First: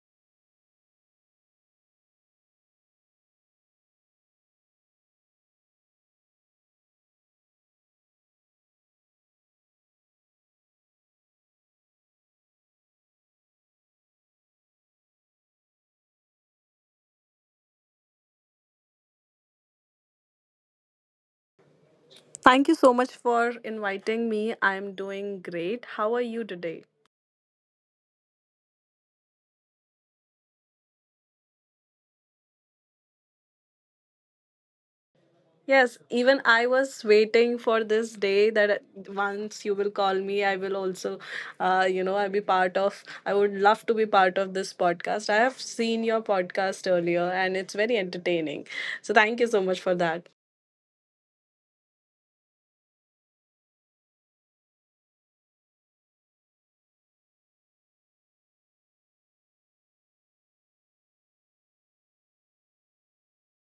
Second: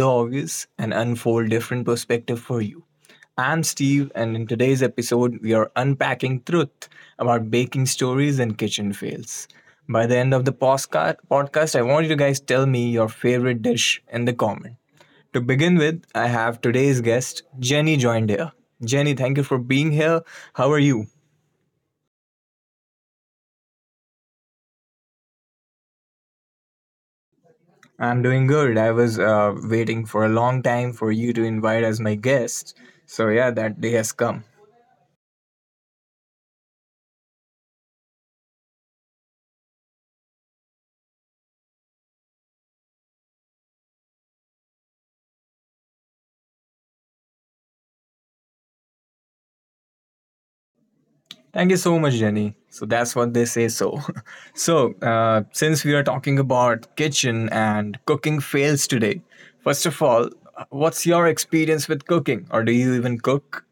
the obvious and unfold different perspective for you. I'm Steve, and in today's episode, we are unpacking truth about baking stories and kitchen fails. By the end of the podcast, I want you guys to tell me your favorite dish in the comment. To begin with, I have today's guest, Jenny, joined here. Jenny, thank you for being here. How are you? Thank you so much for inviting me. I'm doing great. How are you today? I'm doing good. I was waiting for a long time for you to invite as my guest. So, yeah, that day has come. Yes, even I was waiting for this day that once you will call me, I will also, I would love to be part of this podcast. I have seen your podcast earlier and it's very entertaining. So thank you so much for that. Thank you so much, Jenny. So, that's what they say so. Since we are talking about kitchen and cooking fails today, first of all, what's your experience with cooking? Or do you even cook?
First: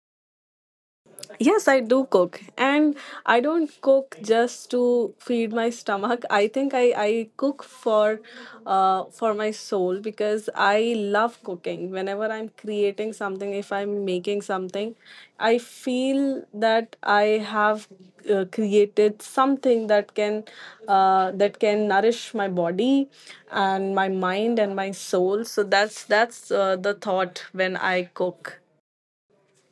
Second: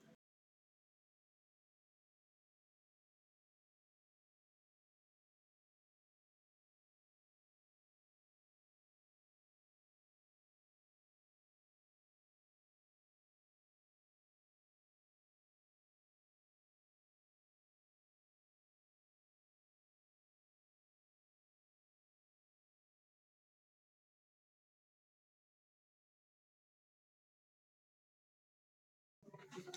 Yes, I do cook. And I don't cook just to feed my stomach. I think I cook for my soul because I love cooking. Whenever I'm creating something, if I'm making something, I feel that I have created something that can that can nourish my body and my mind and my soul. So that's the thought when I cook.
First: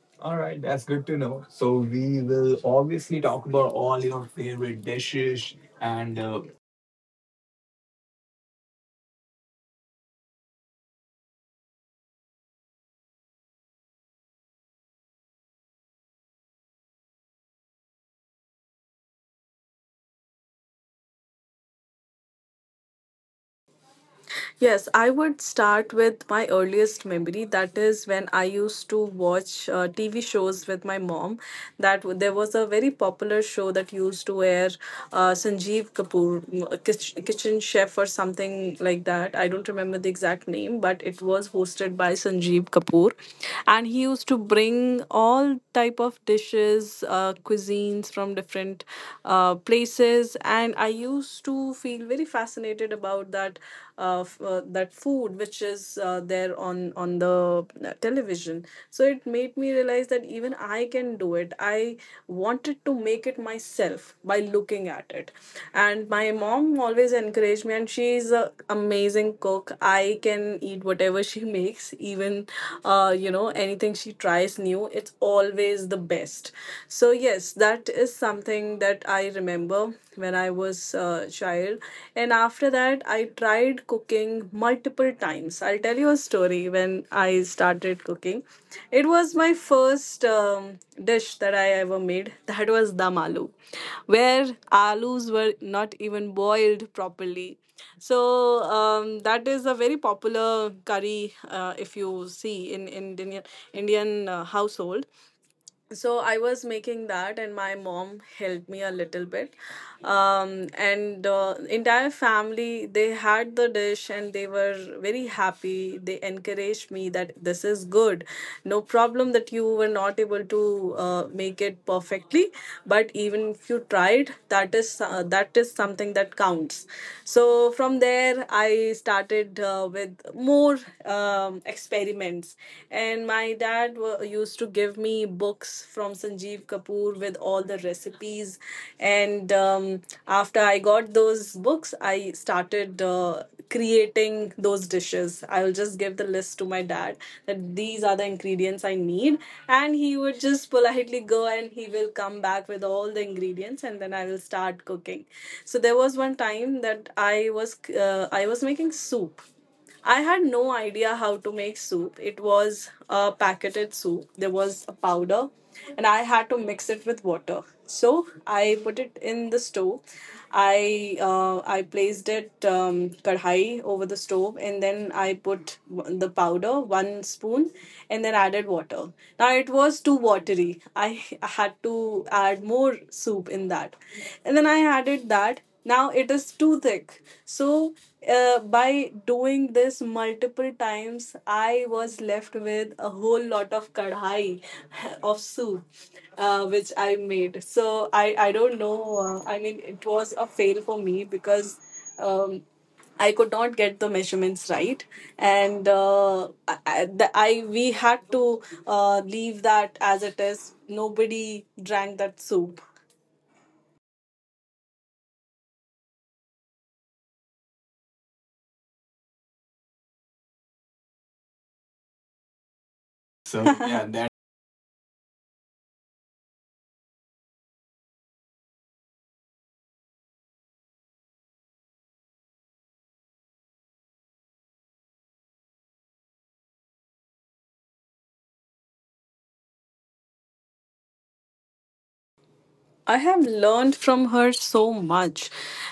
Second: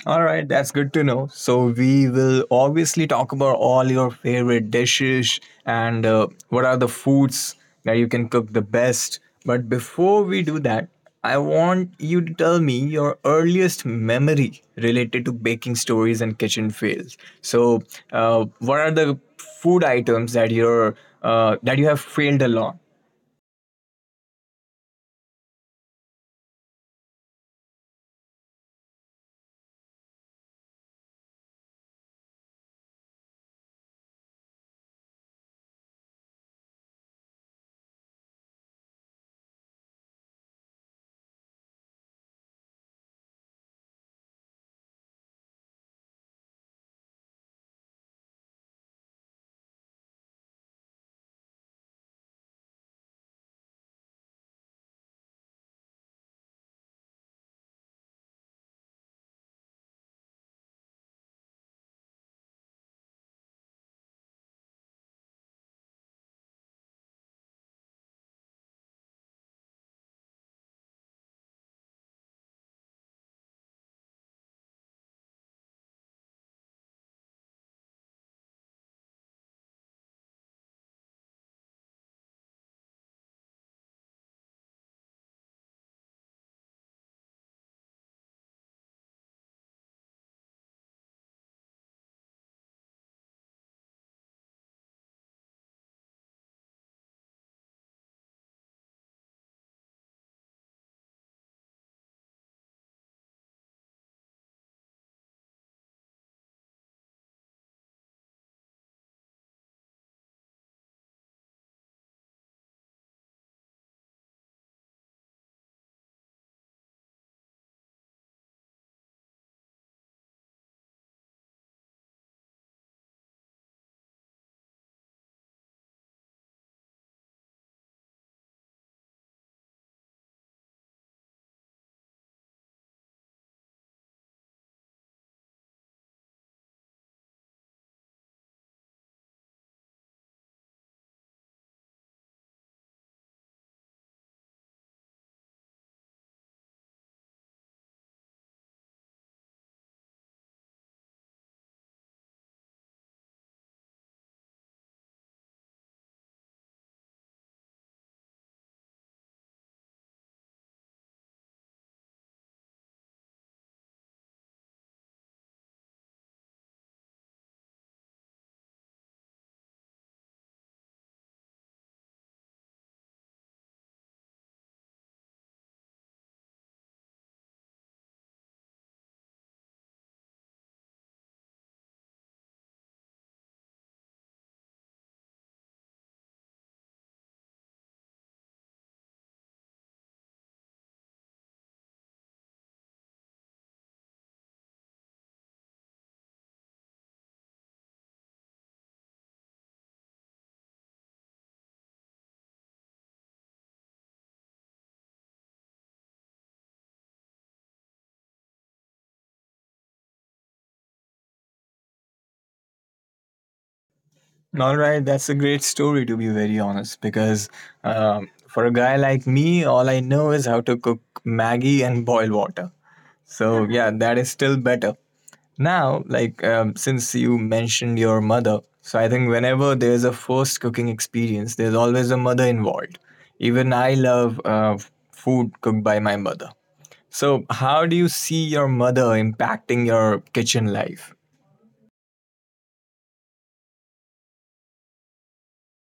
All All right, right, that's that's good to good to know. know. So So we we will will obviously obviously talk talk about about all all your your favorite favorite dishes dishes and and what are the foods that you can cook the best. But before we do that, I want you to tell me your earliest memory related to baking stories and kitchen fails. So, what are the food items that you're that you have failed a lot? Yes, I would start with my earliest memory. That is when I used to watch TV shows with my mom. There was a very popular show that used to air, Sanjeev Kapoor, a kitchen chef or something like that. I don't remember the exact name, but it was hosted by Sanjeev Kapoor, and he used to bring all type of dishes, cuisines from different places, and I used to feel very fascinated about that food which is there on the television. So it made me realize that even I can do it. I wanted to make it myself by looking at it, and my mom always encouraged me, and she's an amazing cook. I can eat whatever she makes, even anything she tries new. It's always the best. So yes, that is something that I remember when I was a child. And after that, I tried cooking multiple times. I'll tell you a story when I started cooking. It was my first dish that I ever made. That was dam aloo, where aloos were not even boiled properly. So that is a very popular curry, if you see in Indian household. So I was making that, and my mom helped me a little bit. And entire family, they had the dish, and they were very happy. They encouraged me that this is good. No problem that you were not able to make it perfectly, but even if you tried, that is something that counts. So from there I started, with more experiments. And my dad used to give me books from Sanjeev Kapoor with all the recipes. And after I got those books, I started creating those dishes. I will just give the list to my dad that these are the ingredients I need, and he would just politely go and he will come back with all the ingredients, and then I will start cooking. So there was one time that I was making soup. I had no idea how to make soup. It was a packeted soup. There was a powder, and I had to mix it with water. So I put it in the stove. I placed it, kadhai over the stove, and then I put the powder one spoon, and then added water. Now it was too watery. I had to add more soup in that, and then I added that. Now it is too thick. So, by doing this multiple times, I was left with a whole lot of kadhai of soup which I made. So I don't know. I mean it was a fail for me because um, I could not get the measurements right, and we had to leave that as it is. Nobody drank that soup. All right, that's a great story to be very honest. Because for a guy like me, all I know is how to cook Maggie and boil water. So So yeah, that yeah, is still better. Now, since you mentioned your mother, so I think whenever there's a first cooking experience, there's always a mother involved. Even I love food cooked by my mother. So, how do you see your mother impacting your kitchen life? I have learned from her so much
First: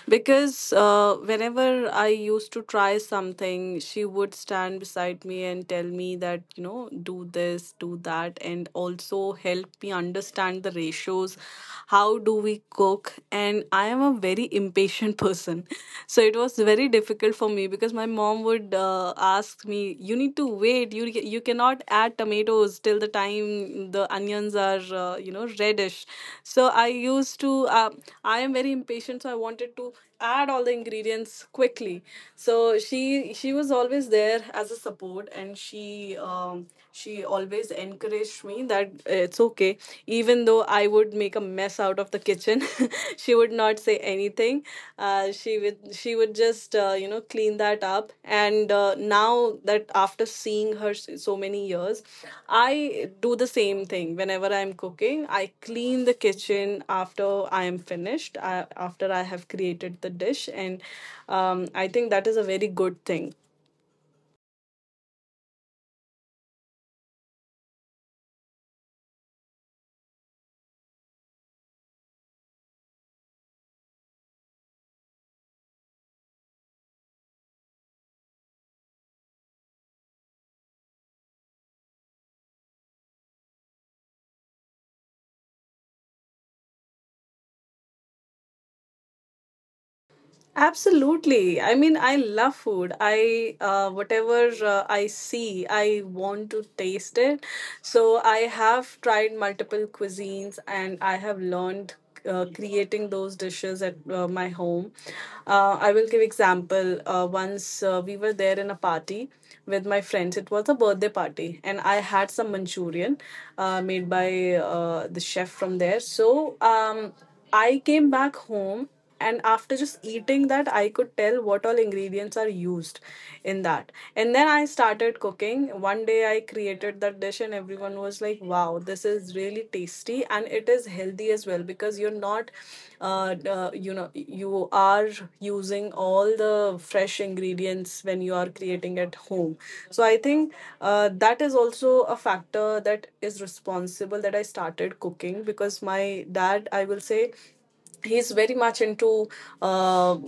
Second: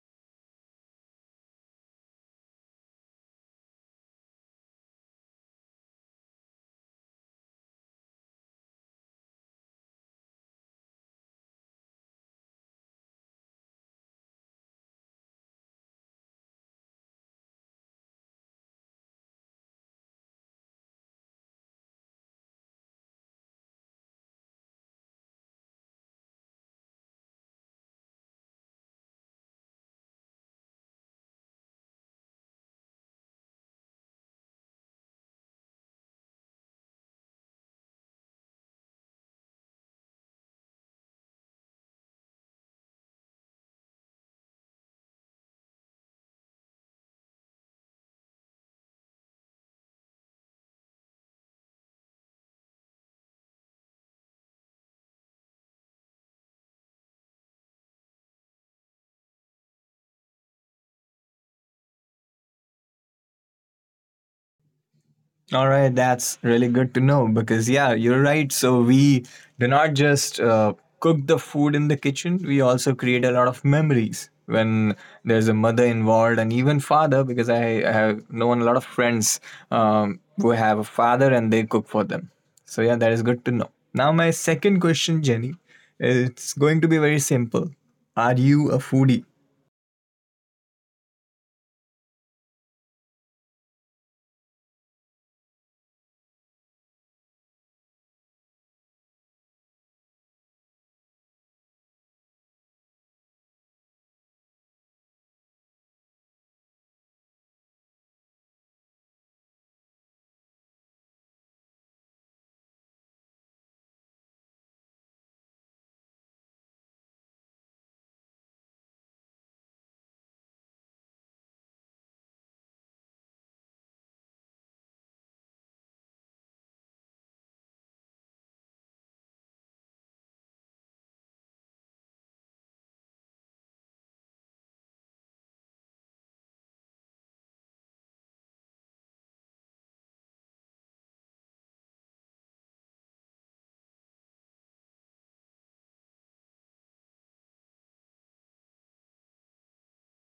because whenever I used to try something, she would stand beside me and tell me that, do this, do that, and also help me understand the ratios. How do we cook? And I am a very impatient person. So it was very difficult for me because my mom would, asks me, "You need to wait. You cannot add tomatoes till the time the onions are reddish." So I used to. I am very impatient, so I wanted to add all the ingredients quickly. So she was always there as a support, and she always encouraged me that it's okay, even though I would make a mess out of the kitchen. She would not say anything. She would just clean that up. And now that, after seeing her so many years, I do the same thing. Whenever I'm cooking, I clean the kitchen after I am finished. After I have created the dish. And I think that is a very good thing. All right, that's really good to know because, yeah, you're right. So, we do not just cook the food in the kitchen, we also create a lot of memories when there's a mother involved and even father because I have known a lot of friends who have a father and they cook for them. So, yeah, that is good to know. Now, my second question, Jenny, it's going to be very simple. Are you a foodie? Absolutely. I mean, I love food. I Whatever I see, I want to taste it. So I have tried multiple cuisines, and I have learned creating those dishes at my home. I will give example. Once we were there in a party with my friends. It was a birthday party, and I had some Manchurian made by the chef from there. So I came back home, and after just eating that I could tell what all ingredients are used in that. And then I started cooking. One day I created that dish, and everyone was like, "Wow, this is really tasty and it is healthy as well because you're not you are using all the fresh ingredients when you are creating at home. So I think that is also a factor that is responsible that I started cooking. Because my dad, I will say, he's very much into uh,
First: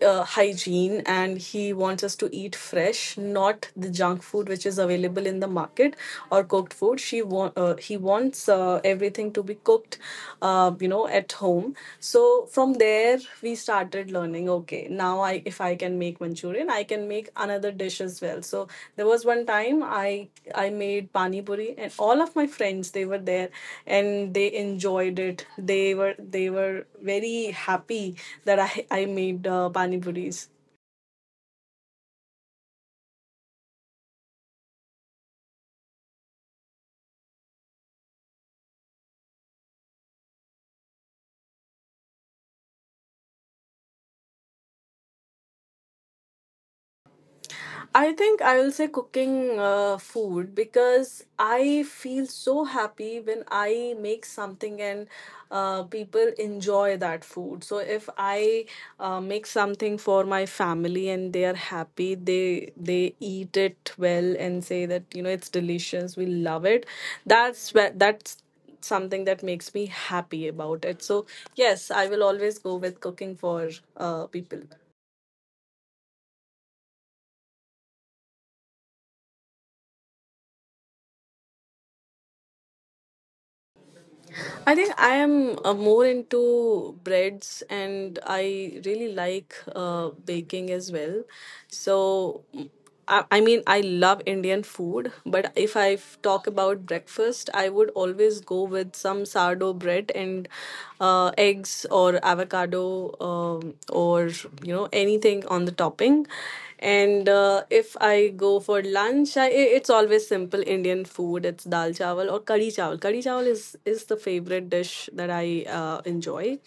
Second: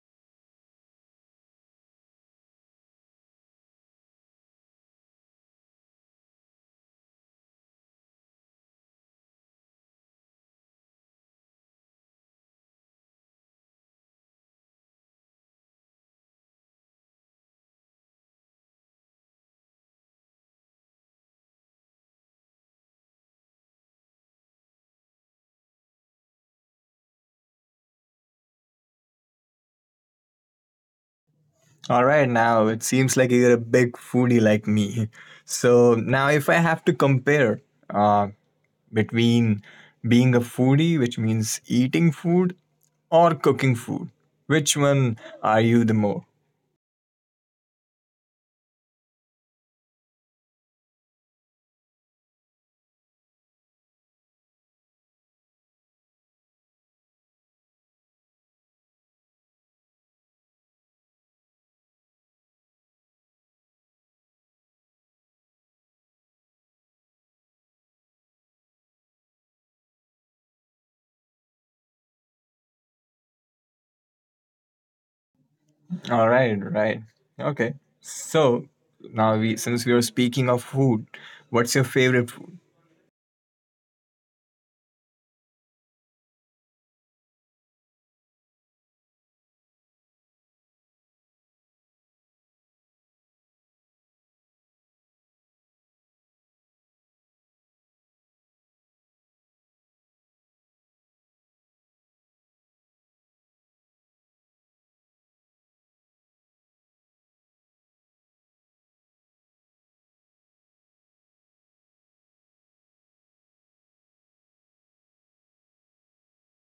hygiene, and he wants us to eat fresh, not the junk food which is available in the market or cooked food. He wants everything to be cooked, at home. So from there we started learning, okay, now now I if I can make Manchurian, I can make another dish as well. So there was one time I made pani puri, and all of my friends they were there, and they enjoyed it. They were very happy that I made pani puris. All right, now it seems like you're a big foodie like me. So now, if I have to compare uh, between being a foodie, which means eating food, or cooking food, which one are you the more? I think I will say cooking food because I feel so happy when I make something, and people enjoy that food. So if I make something for my family and they are happy, they eat it well and say that it's delicious. We love it. That's something that makes me happy about it. So yes, I will always go with cooking for people. All right, right. Okay. So now, we since we are speaking of food, what's your favorite food? I think I am more into breads and I really like baking as well. So, I mean, I love Indian food, but if I talk about breakfast, I would always go with some sourdough bread and eggs or avocado, or, anything on the topping. And if I go for lunch, it's always simple Indian food. It's dal chawal or kadi chawal. Kadi chawal is the favorite dish that I enjoy.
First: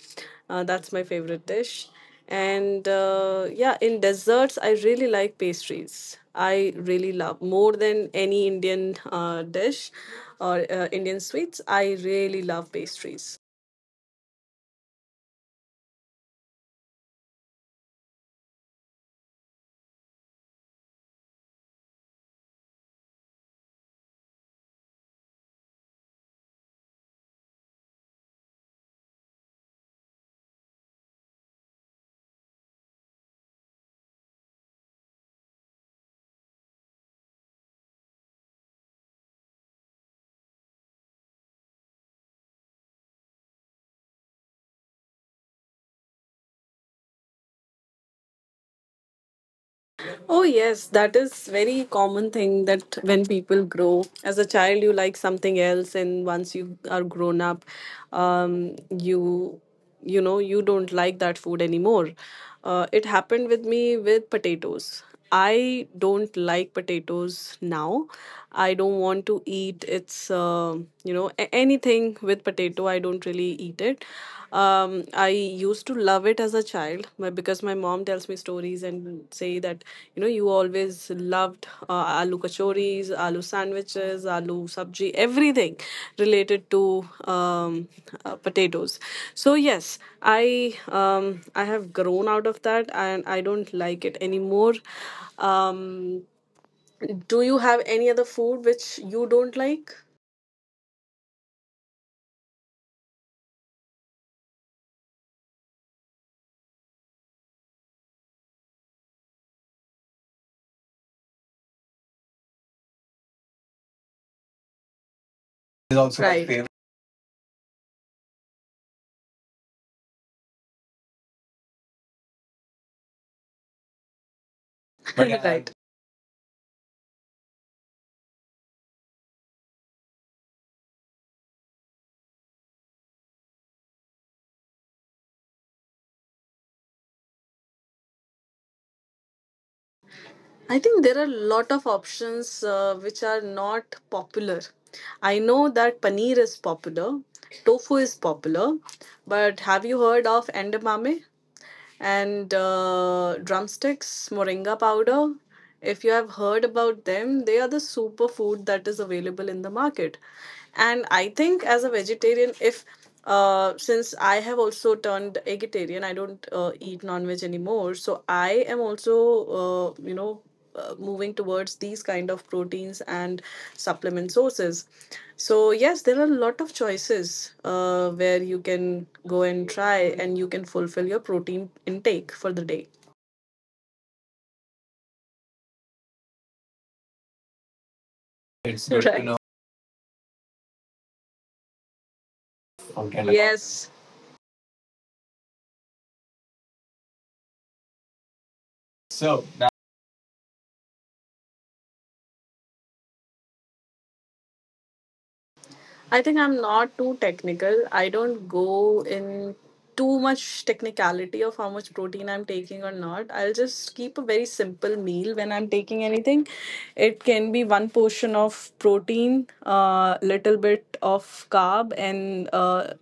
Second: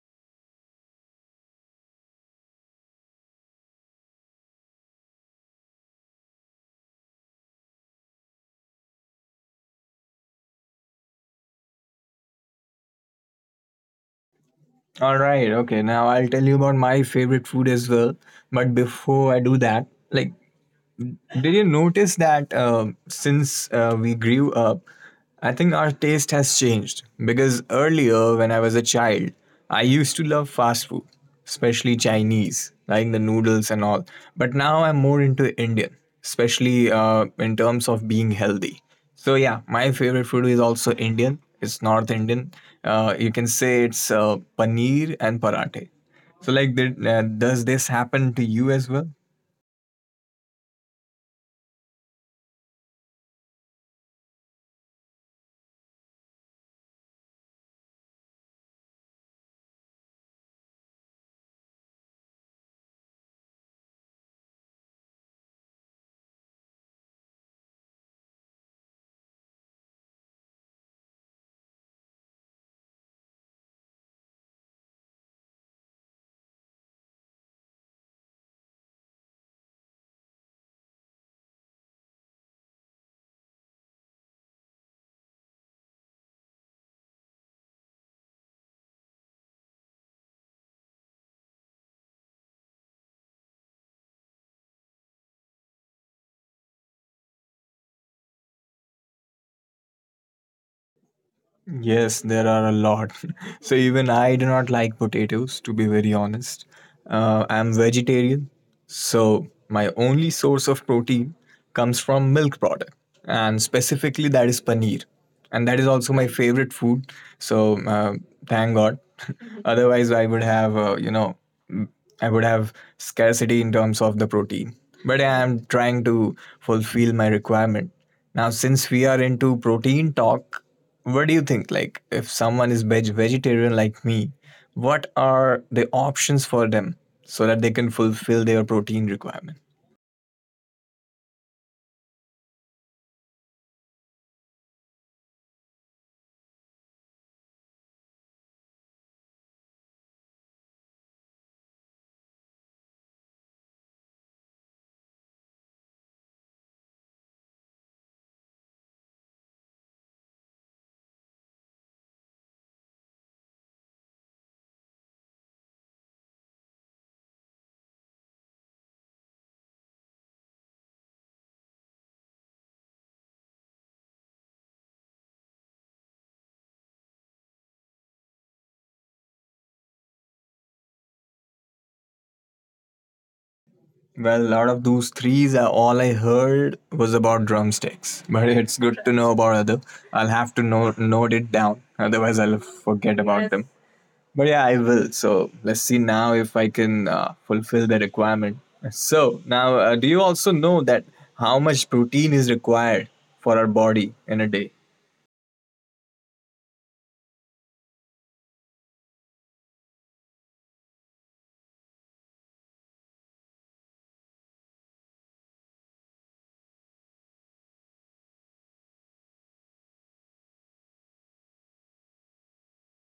That's my favorite dish. And, yeah, in desserts, I really like pastries. I really love more than any Indian dish or Indian sweets. I really love pastries. All right, okay. Now I'll tell you about my favorite food as well. But before I do that, like did you notice that since we grew up, I think our taste has changed? Because earlier, when I was a child, I used to love fast food, especially Chinese, like the noodles and all. But now I'm more into Indian, especially in terms of being healthy. So, yeah, my favorite food is also Indian. It's North Indian. You can say it's paneer and parathe. So, like, does this happen to you as well? Oh, yes, that is very common thing that when people grow as a child, you like something else, and once you are grown up, um, you you know you don't like that food anymore. It happened with me with potatoes. I don't like potatoes now. I don't want to eat it's you know a- anything with potato. I don't really eat it. I used to love it as a child but because my mom tells me stories and say that you always loved aloo kachoris, aloo sandwiches, aloo sabji, everything related to potatoes. So yes, I have grown out of that and I don't like it anymore. Um, do you have any other food which you don't like? Yes, there are a lot. So even I do not like potatoes, to be very honest. I'm vegetarian, so my only source of protein comes from milk product, and specifically that is paneer, and that is Is also also my my, right, favorite. favorite food. So thank God. Otherwise, I would have I would have scarcity in terms of the protein. But But I am right. trying to fulfill my requirement. Now, since we are into protein talk, what do you think? Like, if someone is vegetarian like me, what are the options for them so that they can fulfill their protein requirement? I think there are a lot of options, which are not popular. I know that paneer is popular, tofu is popular, but have you heard of endamame and, drumsticks, moringa powder? If you have heard about them, they are the superfood that is available in the market. And I think as a vegetarian, if since I have also turned vegetarian, I don't eat non-veg anymore. So I am also, uh, you know, moving towards these kind of proteins and supplement sources. So yes, there are a lot of choices where you can go and try, and you can fulfill your protein intake for the day. Well, a lot of those threes, are all I heard was about drumsticks. But it's It's good good to to Right. know know. about other. I'll have to note it down. Otherwise, I'll forget Okay. about them. Yes. But yeah, I will. So let's see now if I can fulfill the requirement. So So now, now, do you also know that how much protein is required for our body in a day? I think I'm not too technical. I don't go in too much technicality of how much protein I'm taking or not. I'll just keep a very simple meal when I'm taking anything. It can be one portion of protein, a little bit of carb, and uh,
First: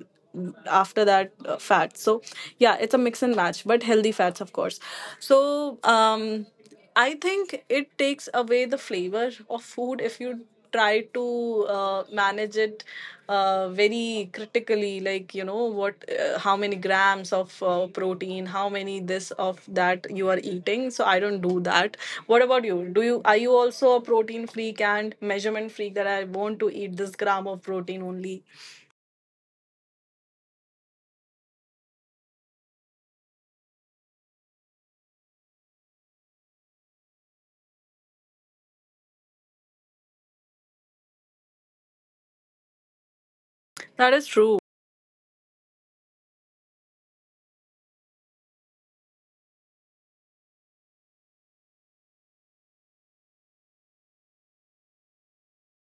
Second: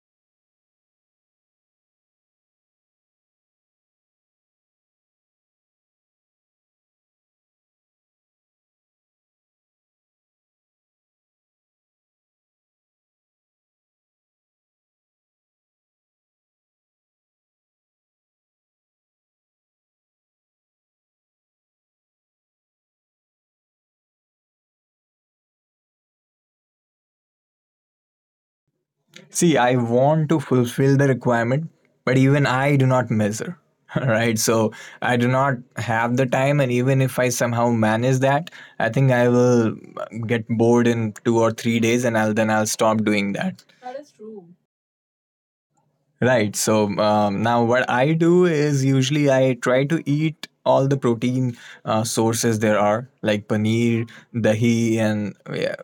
after that uh, fat. So yeah, it's a mix and match, but healthy fats, of course. So um I think it takes away the flavor of food if you try to manage it very critically, like you know what, how many grams of protein, how many this of that you are eating. So I don't do that. What about you? Do you Are you also a protein freak and measurement freak, that I want to eat this gram of protein only? See, I want to fulfill the requirement, but even I do not measure. Right, so I do not have the time, and even if I somehow manage that, I think I will get bored in 2 or 3 days, and I'll then I'll stop doing that. That is true. Right. So now what I do is usually I try to eat all the protein sources there are, like paneer, dahi, and yeah,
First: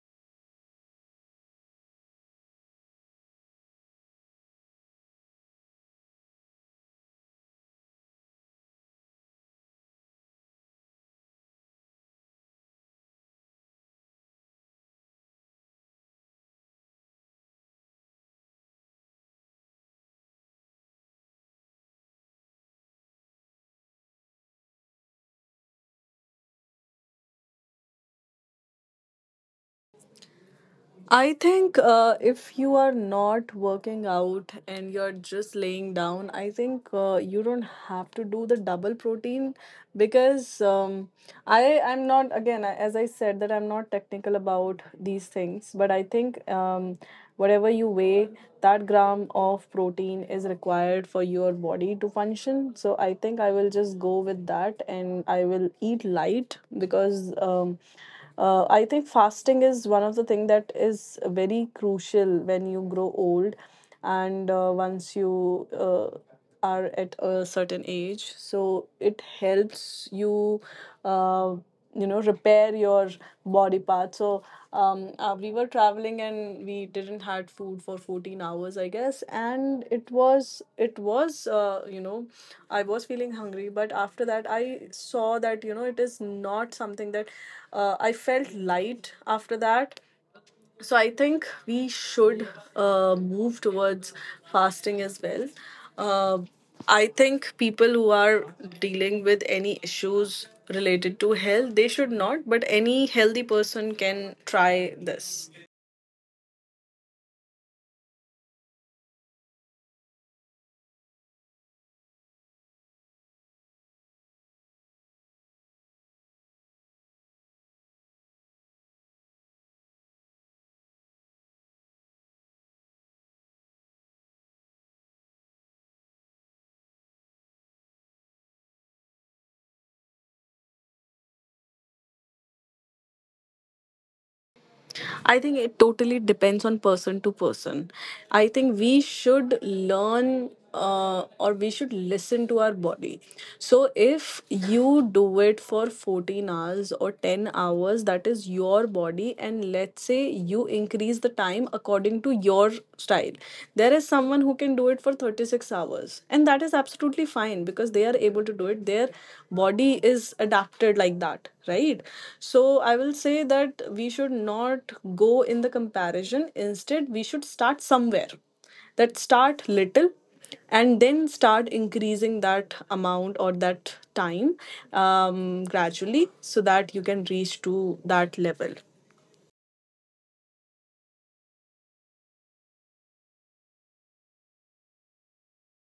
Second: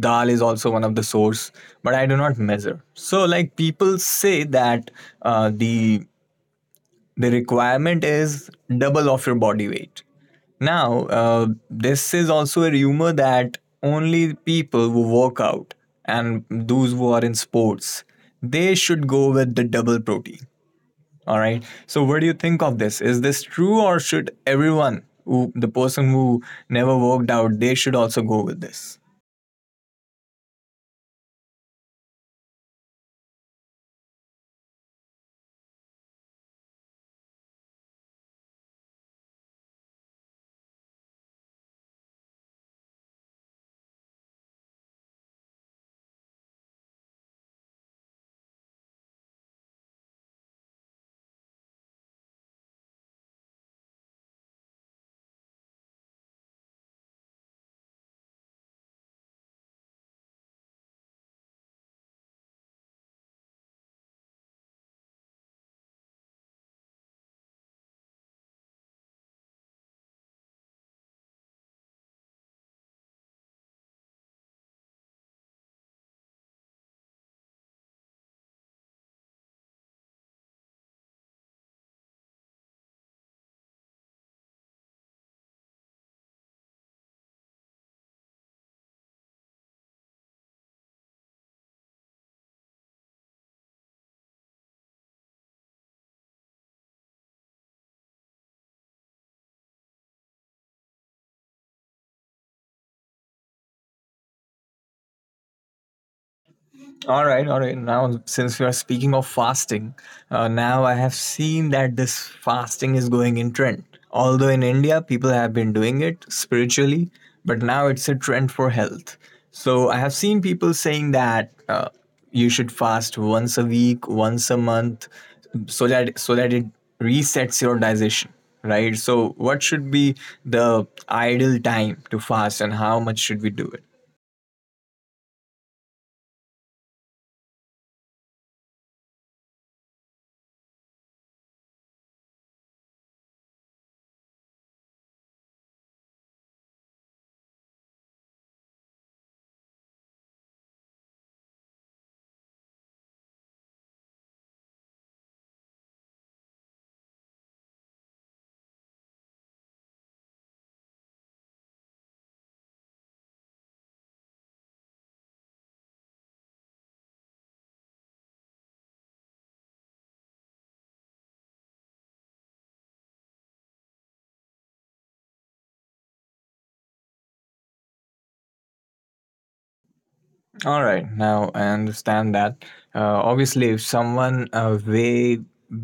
dal is also one of the source. But I do not measure. So like people say that uh, the the requirement is double of your body weight. Now, this is also a rumor that only people who work out and those who are in sports, they should go with the double protein. All right. So, what do you think of this? Is this true, or should everyone, who, the person who never worked out, they should also go with this? I think if you are not working out and you're just laying down, I think you don't have to do the double protein because I'm not again, as I said that I'm not technical about these things, but I think whatever you weigh, that gram of protein is required for your body to function. So I think I will just go with that and I will eat light because. I think fasting is one of the thing that is very crucial when you grow old and once you are at a certain age, so it helps you uh, you know repair your body parts that. So we were traveling and we didn't had food for 14 hours, I guess. And it was, I was feeling hungry, but after that I saw that you know it is not something that I felt light after that. So I think we should move towards fasting as well. Uh, I think people who are dealing with any issues related to health, they should not, but any healthy person can try this. All right, all right. Now, since we are speaking of fasting, now I have seen that this fasting is going in trend. Although in India, people have been doing it spiritually, but now it's a trend for health. So I have seen people saying that you should fast once a week, once a month, so that it resets your digestion, right? So what should be the ideal time to fast, and how much should we do it? I think it totally depends on person to person. I think we should learn or we should listen to our body. So if you do it for 14 hours or 10 hours, that is your body. And let's say you increase the time according to your style. There is someone who can do it for 36 hours, and that is absolutely totally fine because they are able to do it. Their body is adapted like that, right? So I will say that we should not go in the comparison. Instead, we should start somewhere, that start little, and then start increasing that amount or that time um, gradually, so that you can reach to that level. All right, now I understand that. Obviously, if someone way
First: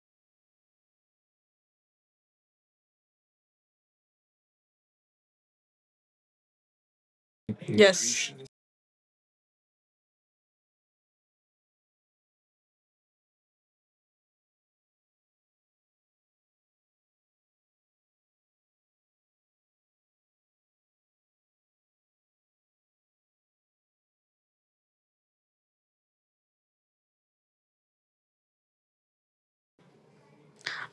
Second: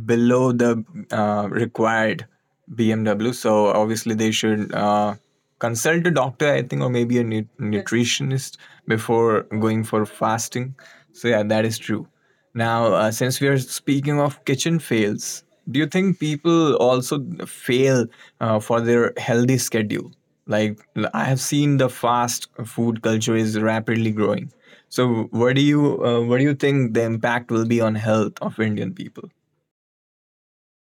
below the required BMW, so obviously they should consult a doctor, I think, or maybe a Yes. nutritionist before going for fasting. So yeah, that is true. Now, since we are speaking of kitchen fails, do you think people also fail for their healthy schedule? Like, I have seen the fast food culture is rapidly growing. So, what do you think the impact will be on health of Indian people?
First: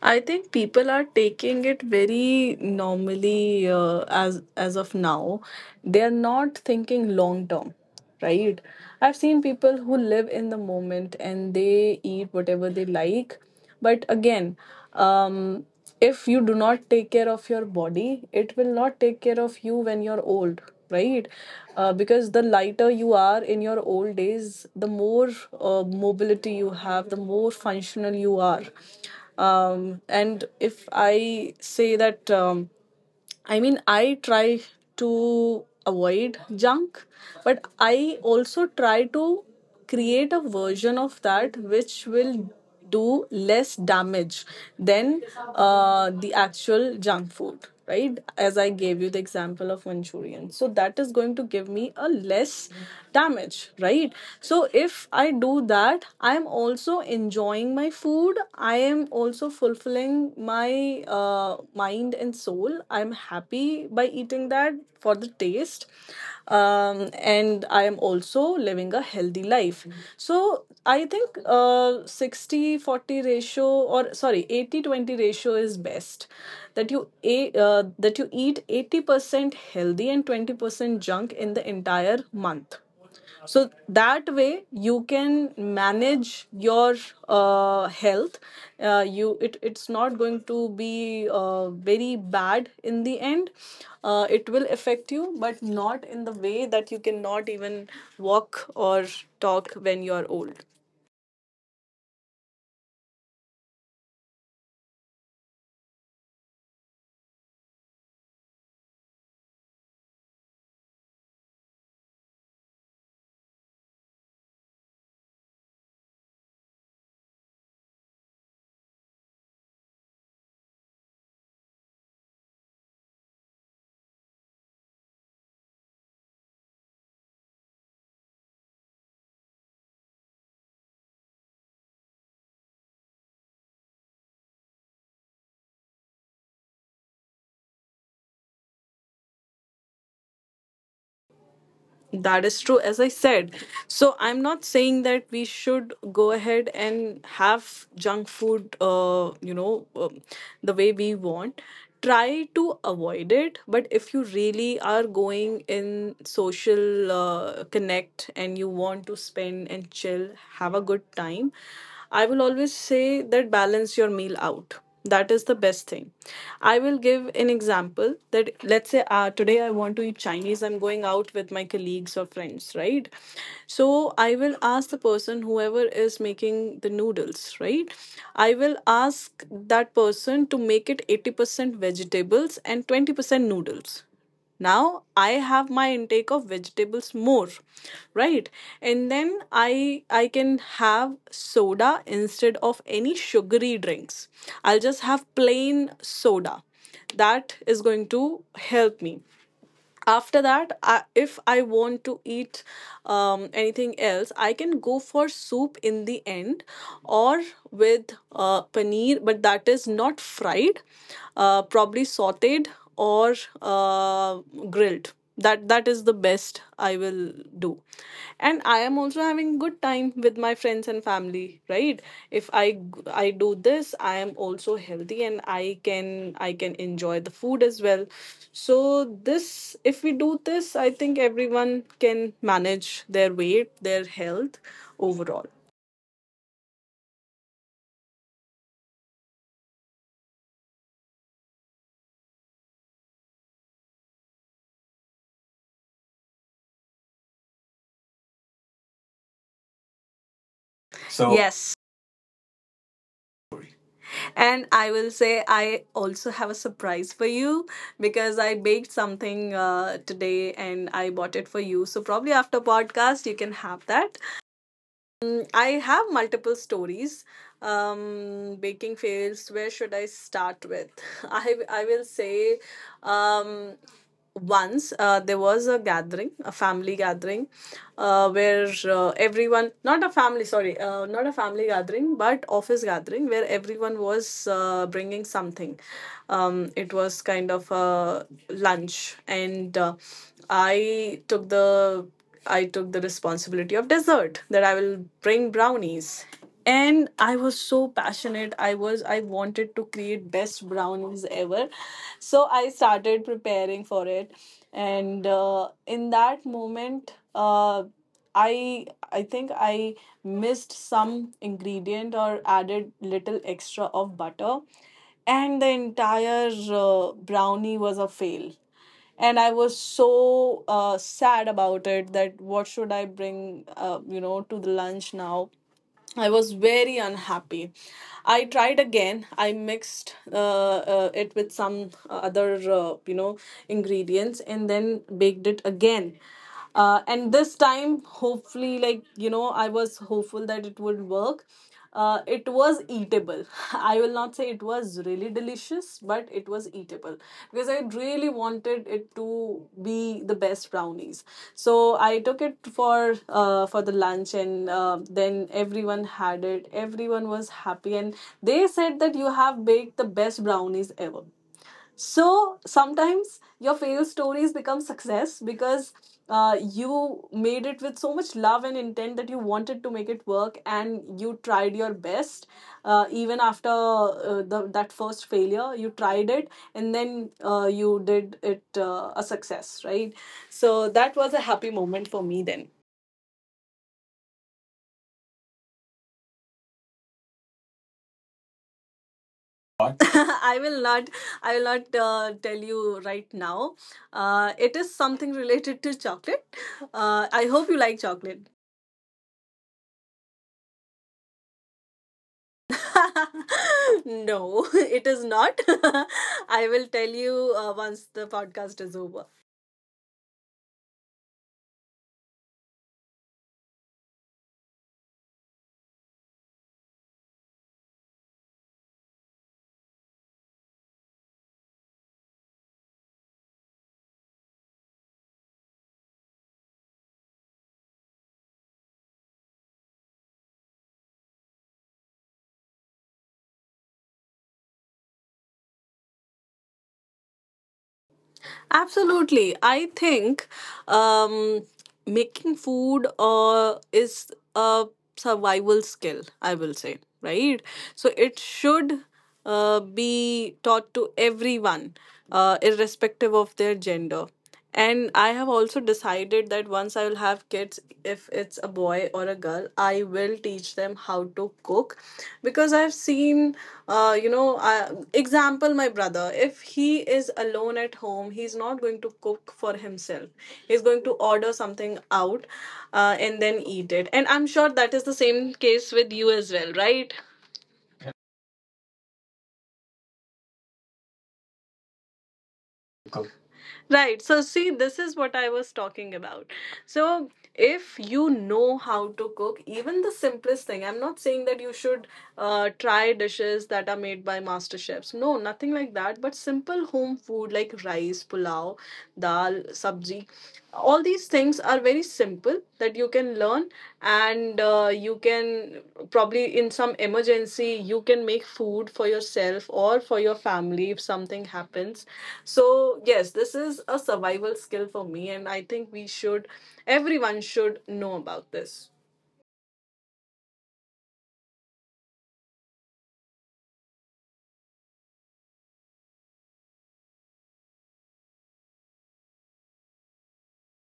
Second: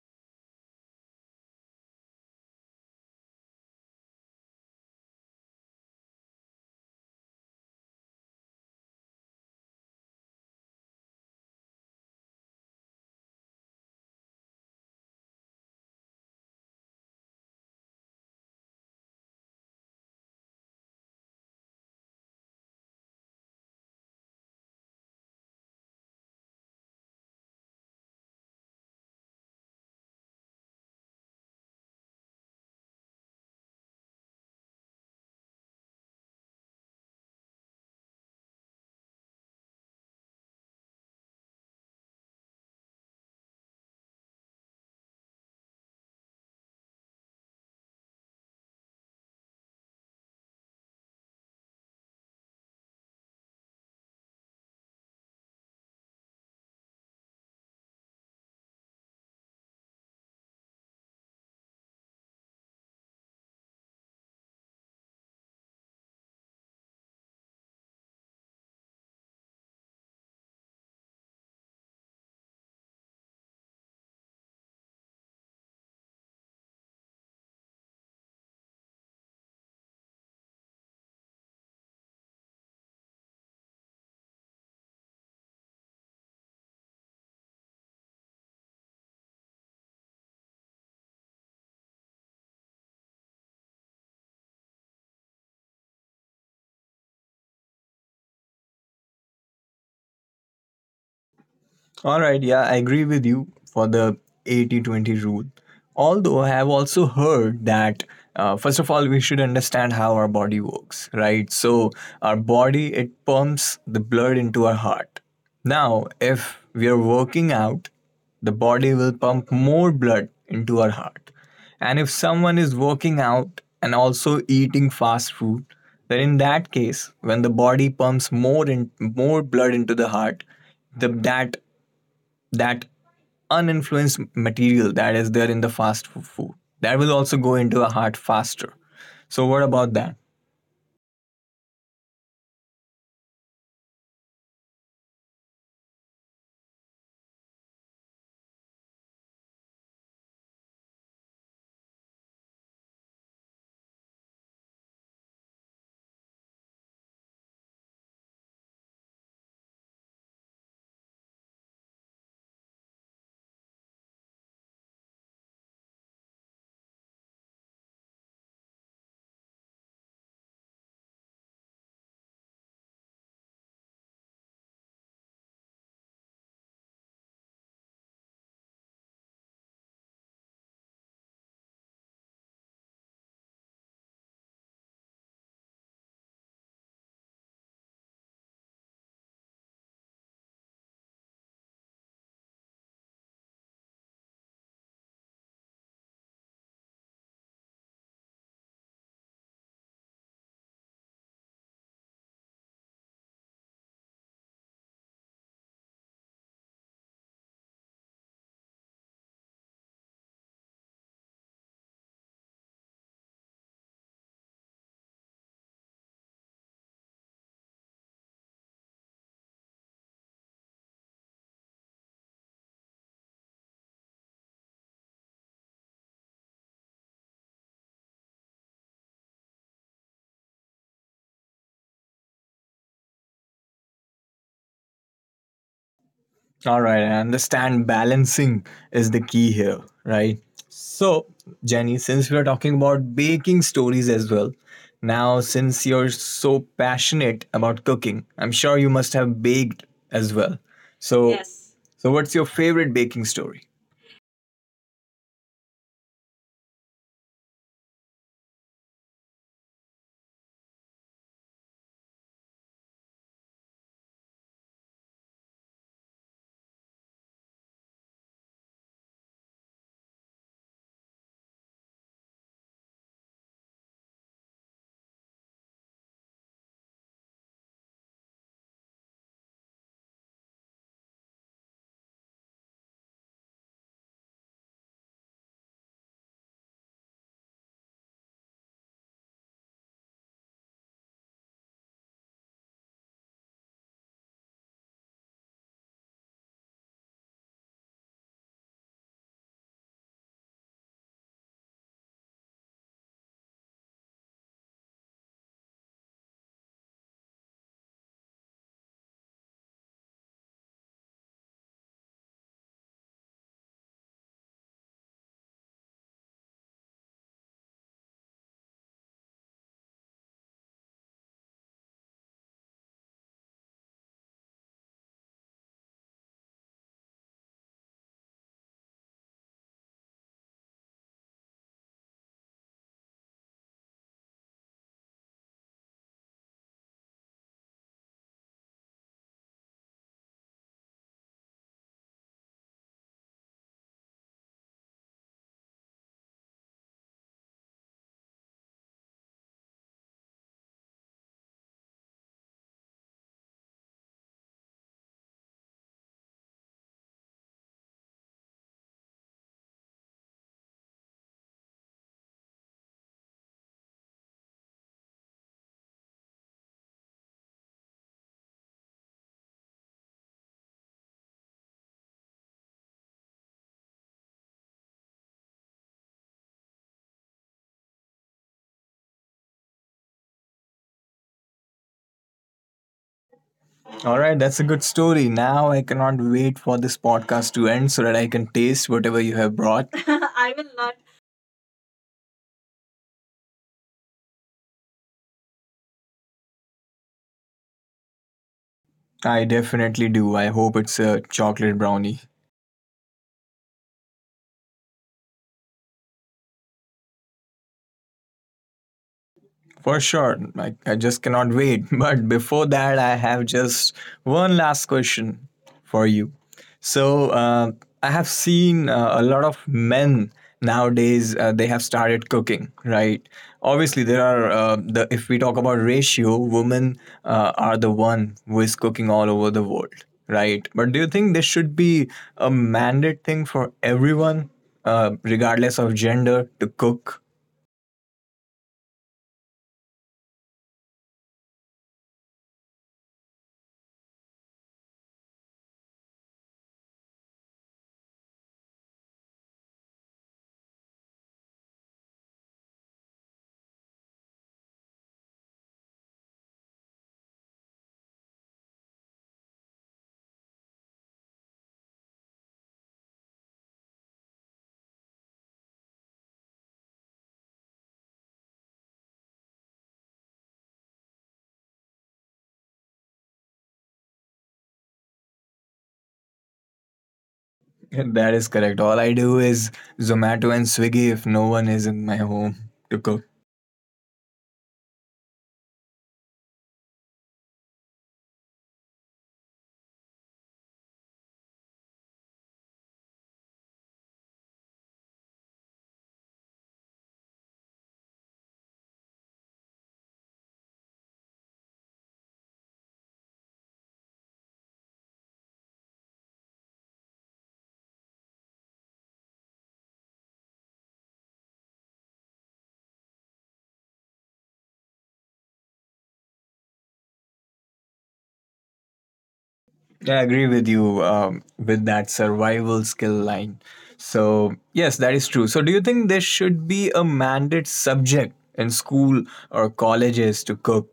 I think people are taking it very normally as of now. They are not thinking long term, right? I've seen people who live in the moment and they eat whatever they like. But again, um, if you do not take care of your body, it will not take care of you when you're old, right? Because the lighter you are in your old days, the more mobility you have, the more functional you are. And if I say that I mean, I try to avoid junk, but I also try to create a version of that which will do less damage than the actual junk food, right? As I gave you the example of Manchurian. So that is going to give me a less damage, right? So if I do that, I'm also enjoying my food, I am also fulfilling my mind and soul. I'm happy by eating that for the taste. Um, and I am also living a healthy life. Mhm. So I think 60-40 ratio, or sorry, 80-20 ratio is best, that you a that you eat 80% healthy and 20% junk in the entire month, so that way you can manage your health. You It, it's not going to be very bad in the end. It will affect you, but not in the way that you cannot even walk or talk when you're old. All right, yeah, I agree with you for the 80-20 rule. Although I have also heard that, first of all, we should understand how our body works, right? So, our body, it pumps the blood into our heart. Now, if we are working out, the body will pump more blood into our heart. And if someone is working out and also eating fast food, then in that case, when the body pumps more and more blood into the heart, the that that uninfluenced material that is there in the food, that will also go into a heart faster. So what about that? That is true, as I said. So I'm not saying that we should go ahead and have junk food, the way we want. Try to avoid it, but if you really are going in social connect and you want to spend and chill, have a good time, I will always say that balance your meal out, that is the best thing. I will give an example, that let's say today I want to eat Chinese, I'm going out with my colleagues or friends, right? So I will ask the person whoever is making the noodles, right? I will ask that person to make it 80% vegetables and 20% noodles. Now I have my intake of vegetables more, right? And then i I can have soda instead of any sugary drinks. I'll just have plain soda. That is going to help me. After that, I, if I want to eat anything else, I can go for soup in the end, or with paneer, but that is not fried, probably sauteed, or uh, grilled. That that is the best I will do. And I am also having good time with my friends and family, right? If I do this, I am also healthy, and I can, I can enjoy the food as well. So this, if we do this, I think everyone can manage their weight, their health overall. All right, I understand balancing is the key here, right? So Jenny, since we are talking about baking stories as well, now since you're so passionate about cooking, I'm sure you must have baked as well, So so yes. so what's your favorite baking story? And I will say, I also have a surprise for you, because I baked something today and I bought it for you. So, probably after podcast, you can have that. Mm, I have multiple stories. Baking fails, where should I start with? I will say, um, once there was a gathering, a family gathering where everyone not a family, sorry, not a family gathering, but office gathering, where everyone was bringing something. It was kind of a lunch, and i took the I took the responsibility of dessert, that I will bring brownies. And I was so passionate, I wanted to create best brownies ever. So I started preparing for it, and in that moment, I think I missed some ingredient or added little extra of butter, and the entire brownie was a fail. And I was so sad about it, that what should I bring to the lunch now. I was very unhappy. I tried again. I mixed it with some other, ingredients, and then baked it again. And this time, hopefully, I was hopeful that it would work. It was eatable. I will not say it was really delicious, but it was eatable, because I really wanted it to be the best brownies. So I took it for the lunch, and then everyone had it, everyone was happy, and they said that you have baked the best brownies ever. So sometimes your fail stories become success, because you made it with so much love and intent that you wanted to make it work and you tried your best. Even after that first failure, you tried it, and then you did it a success, right? So that was a happy moment for me then. All right, that's a good story. Now I cannot wait for this podcast to end so that I can taste whatever you have brought. What? I will not. I will not tell you right now. It is something related to chocolate. I hope you like chocolate. I definitely do. I hope it's a chocolate brownie. No, it is not. I will tell you once the podcast is over. For sure. I just cannot wait. But before that, I have just one last question for you. So, I have seen a lot of men nowadays, they have started cooking, right? Obviously, there are, if we talk about ratio, women are the one who is cooking all over the world, right? But do you think this should be a mandate thing for everyone, regardless of gender, to cook? Absolutely. I think um, making food is a survival skill, I will say, right? So it should be taught to everyone, irrespective of their gender. And I have also decided that once I will have kids, if it's a boy or a girl, I will teach them how to cook, because I've seen, example, my brother, if he is alone at home, he's not going to cook for himself. He's going to order something out and then eat it. And I'm sure that is the same case with you as well, right? That is correct. All I do is Zomato and Swiggy if no one is in my home to cook. Cool. Right. So, see, this is what I was talking about. So, if you know how to cook, even the simplest thing, I'm not saying that you should try dishes that are made by master chefs. No, nothing like that. But simple home food like rice, pulao, dal, sabji, all these things are very simple that you can learn and you can probably in some emergency you can make food for yourself or for your family if something happens. So yes, this is a survival skill for me, and I think we should, everyone should know about this. I agree with you with that survival skill line. So, yes, that is true. So, do you think there should be a mandate subject in school or colleges to cook?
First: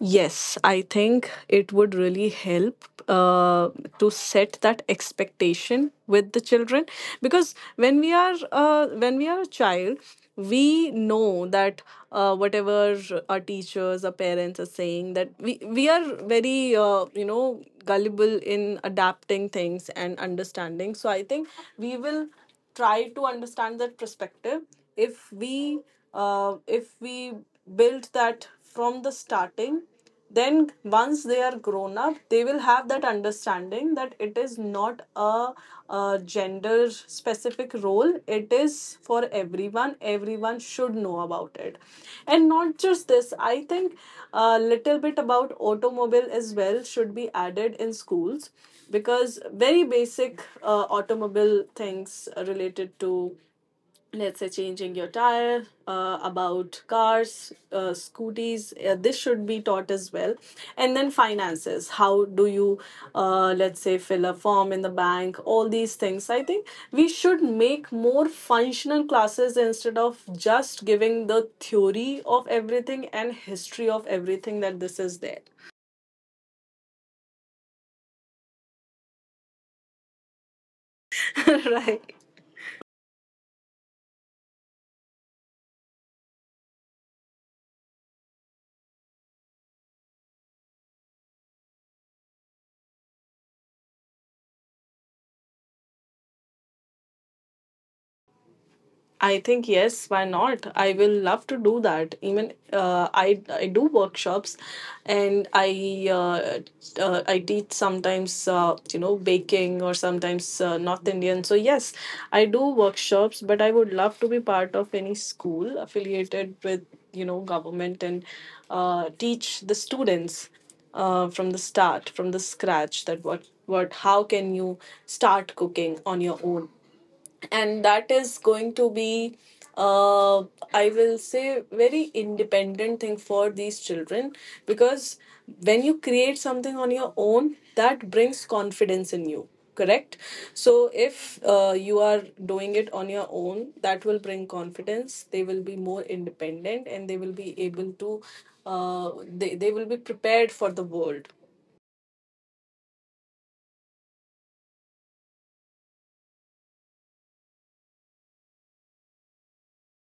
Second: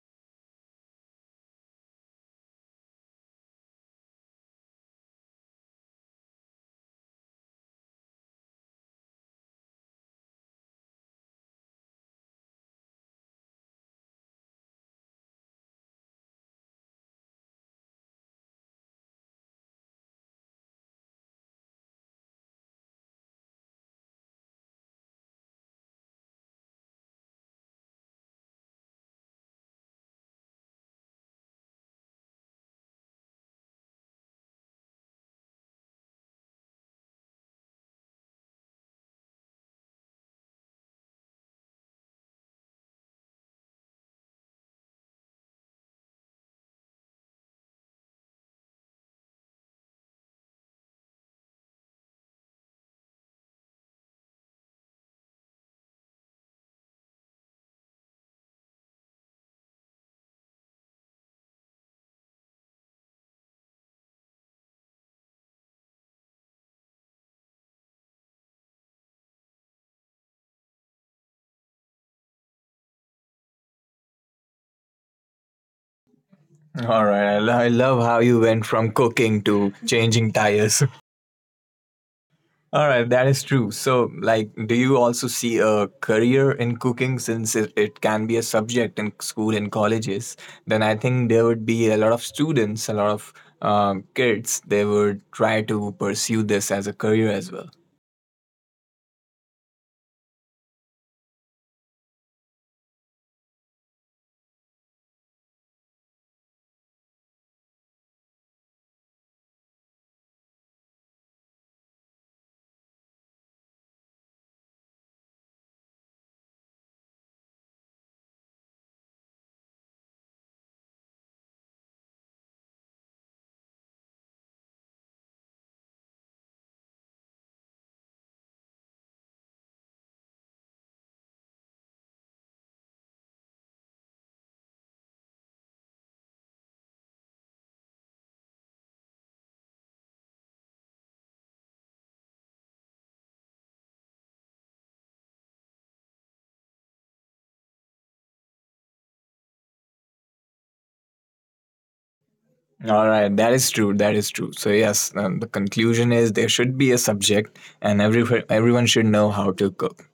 Yes, I think it would really help to set that expectation with the children, because when we are a child, we know that whatever our teachers, our parents are saying, that we are very you know, gullible in adapting things and understanding. So I think we will try to understand that perspective, if we if we build that from the starting, then once they are grown up they will have that understanding that it is not a gender specific role, it is for everyone, everyone should know about it. And not just this, I think a little bit about automobile as well should be added in schools, because very basic automobile things related to, let's say, changing your tire, about cars, scooties, this should be taught as well. And then finances, how do you, let's say, fill a form in the bank, all these things. I think we should make more functional classes instead of just giving the theory of everything and history of everything that this is there. All right. I love how you went from cooking to changing tires. Right. All right, that is true. So, like, do you also see a career in cooking since it can be a subject in school and colleges? Then I think there would be a lot of students, a lot of kids, they would try to pursue this as a career as well. I think yes, why not? I will love to do that. Even I do workshops, and I I teach sometimes, you know, baking, or sometimes North Indian. So yes, I do workshops, but I would love to be part of any school affiliated with, you know, government, and teach the students from the start, from the scratch, that what how can you start cooking on your own. And that is going to be, uh, I will say, very independent thing for these children, because when you create something on your own, that brings confidence in you. Correct. So if you are doing it on your own, that will bring confidence. They will be more independent, and they will be able to, they will be prepared for the world. All right, that is true. That is true. So yes, the conclusion is there should be a subject, and everyone should know how to cook.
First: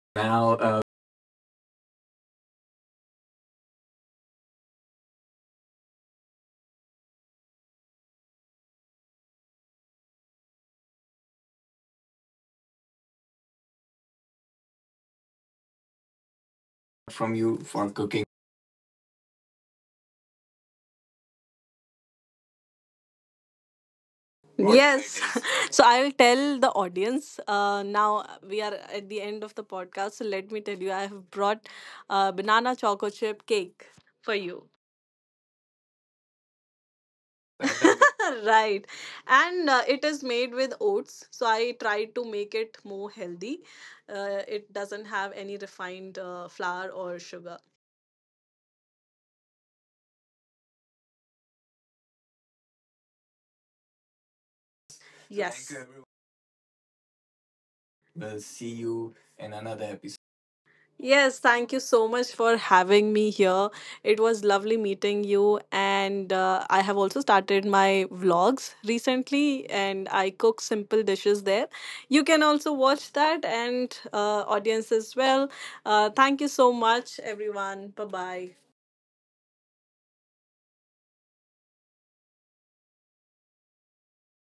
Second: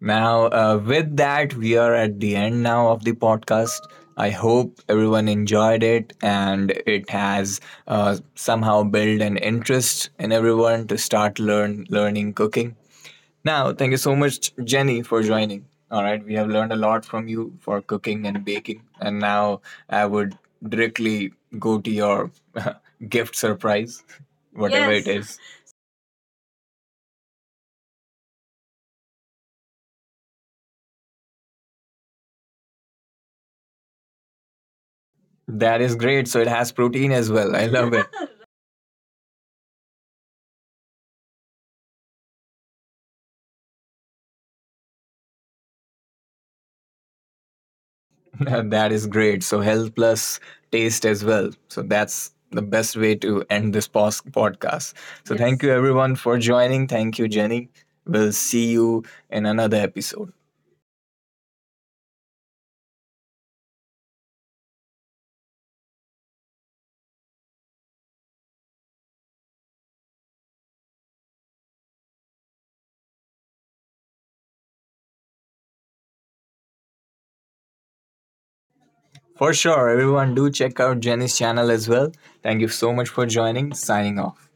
Now, Now, with that, we are at the end now of the podcast. I hope everyone enjoyed it, and it has somehow built an interest in everyone to start learning cooking. Now, thank you so much, Jenny, for joining. All right, we have learned a lot from from you you for for cooking. cooking and baking, and now I would directly go to your gift surprise, whatever Yes. it is. So I'll tell the audience. Now we are at the end of the podcast. So let me tell you, I have brought banana choco chip cake for you. That is great. So it has protein as well. I love it. Right. And it is made with oats. So I tried to make it more healthy. It doesn't have any refined flour or sugar. That is great. So health plus taste as well. So that's the best way to end this podcast. So thank Yes. you everyone for joining. Thank you, Jenny. We'll We'll see see you you in in another another episode. episode. Yes, thank you so much for having me here. It was lovely meeting you, and I have also started my vlogs recently, and I cook simple dishes there. You can also watch that, and audience as well. Thank you so much, everyone. Bye bye. For sure, everyone do check out Jenny's channel as well. Thank you so much for joining. Signing off.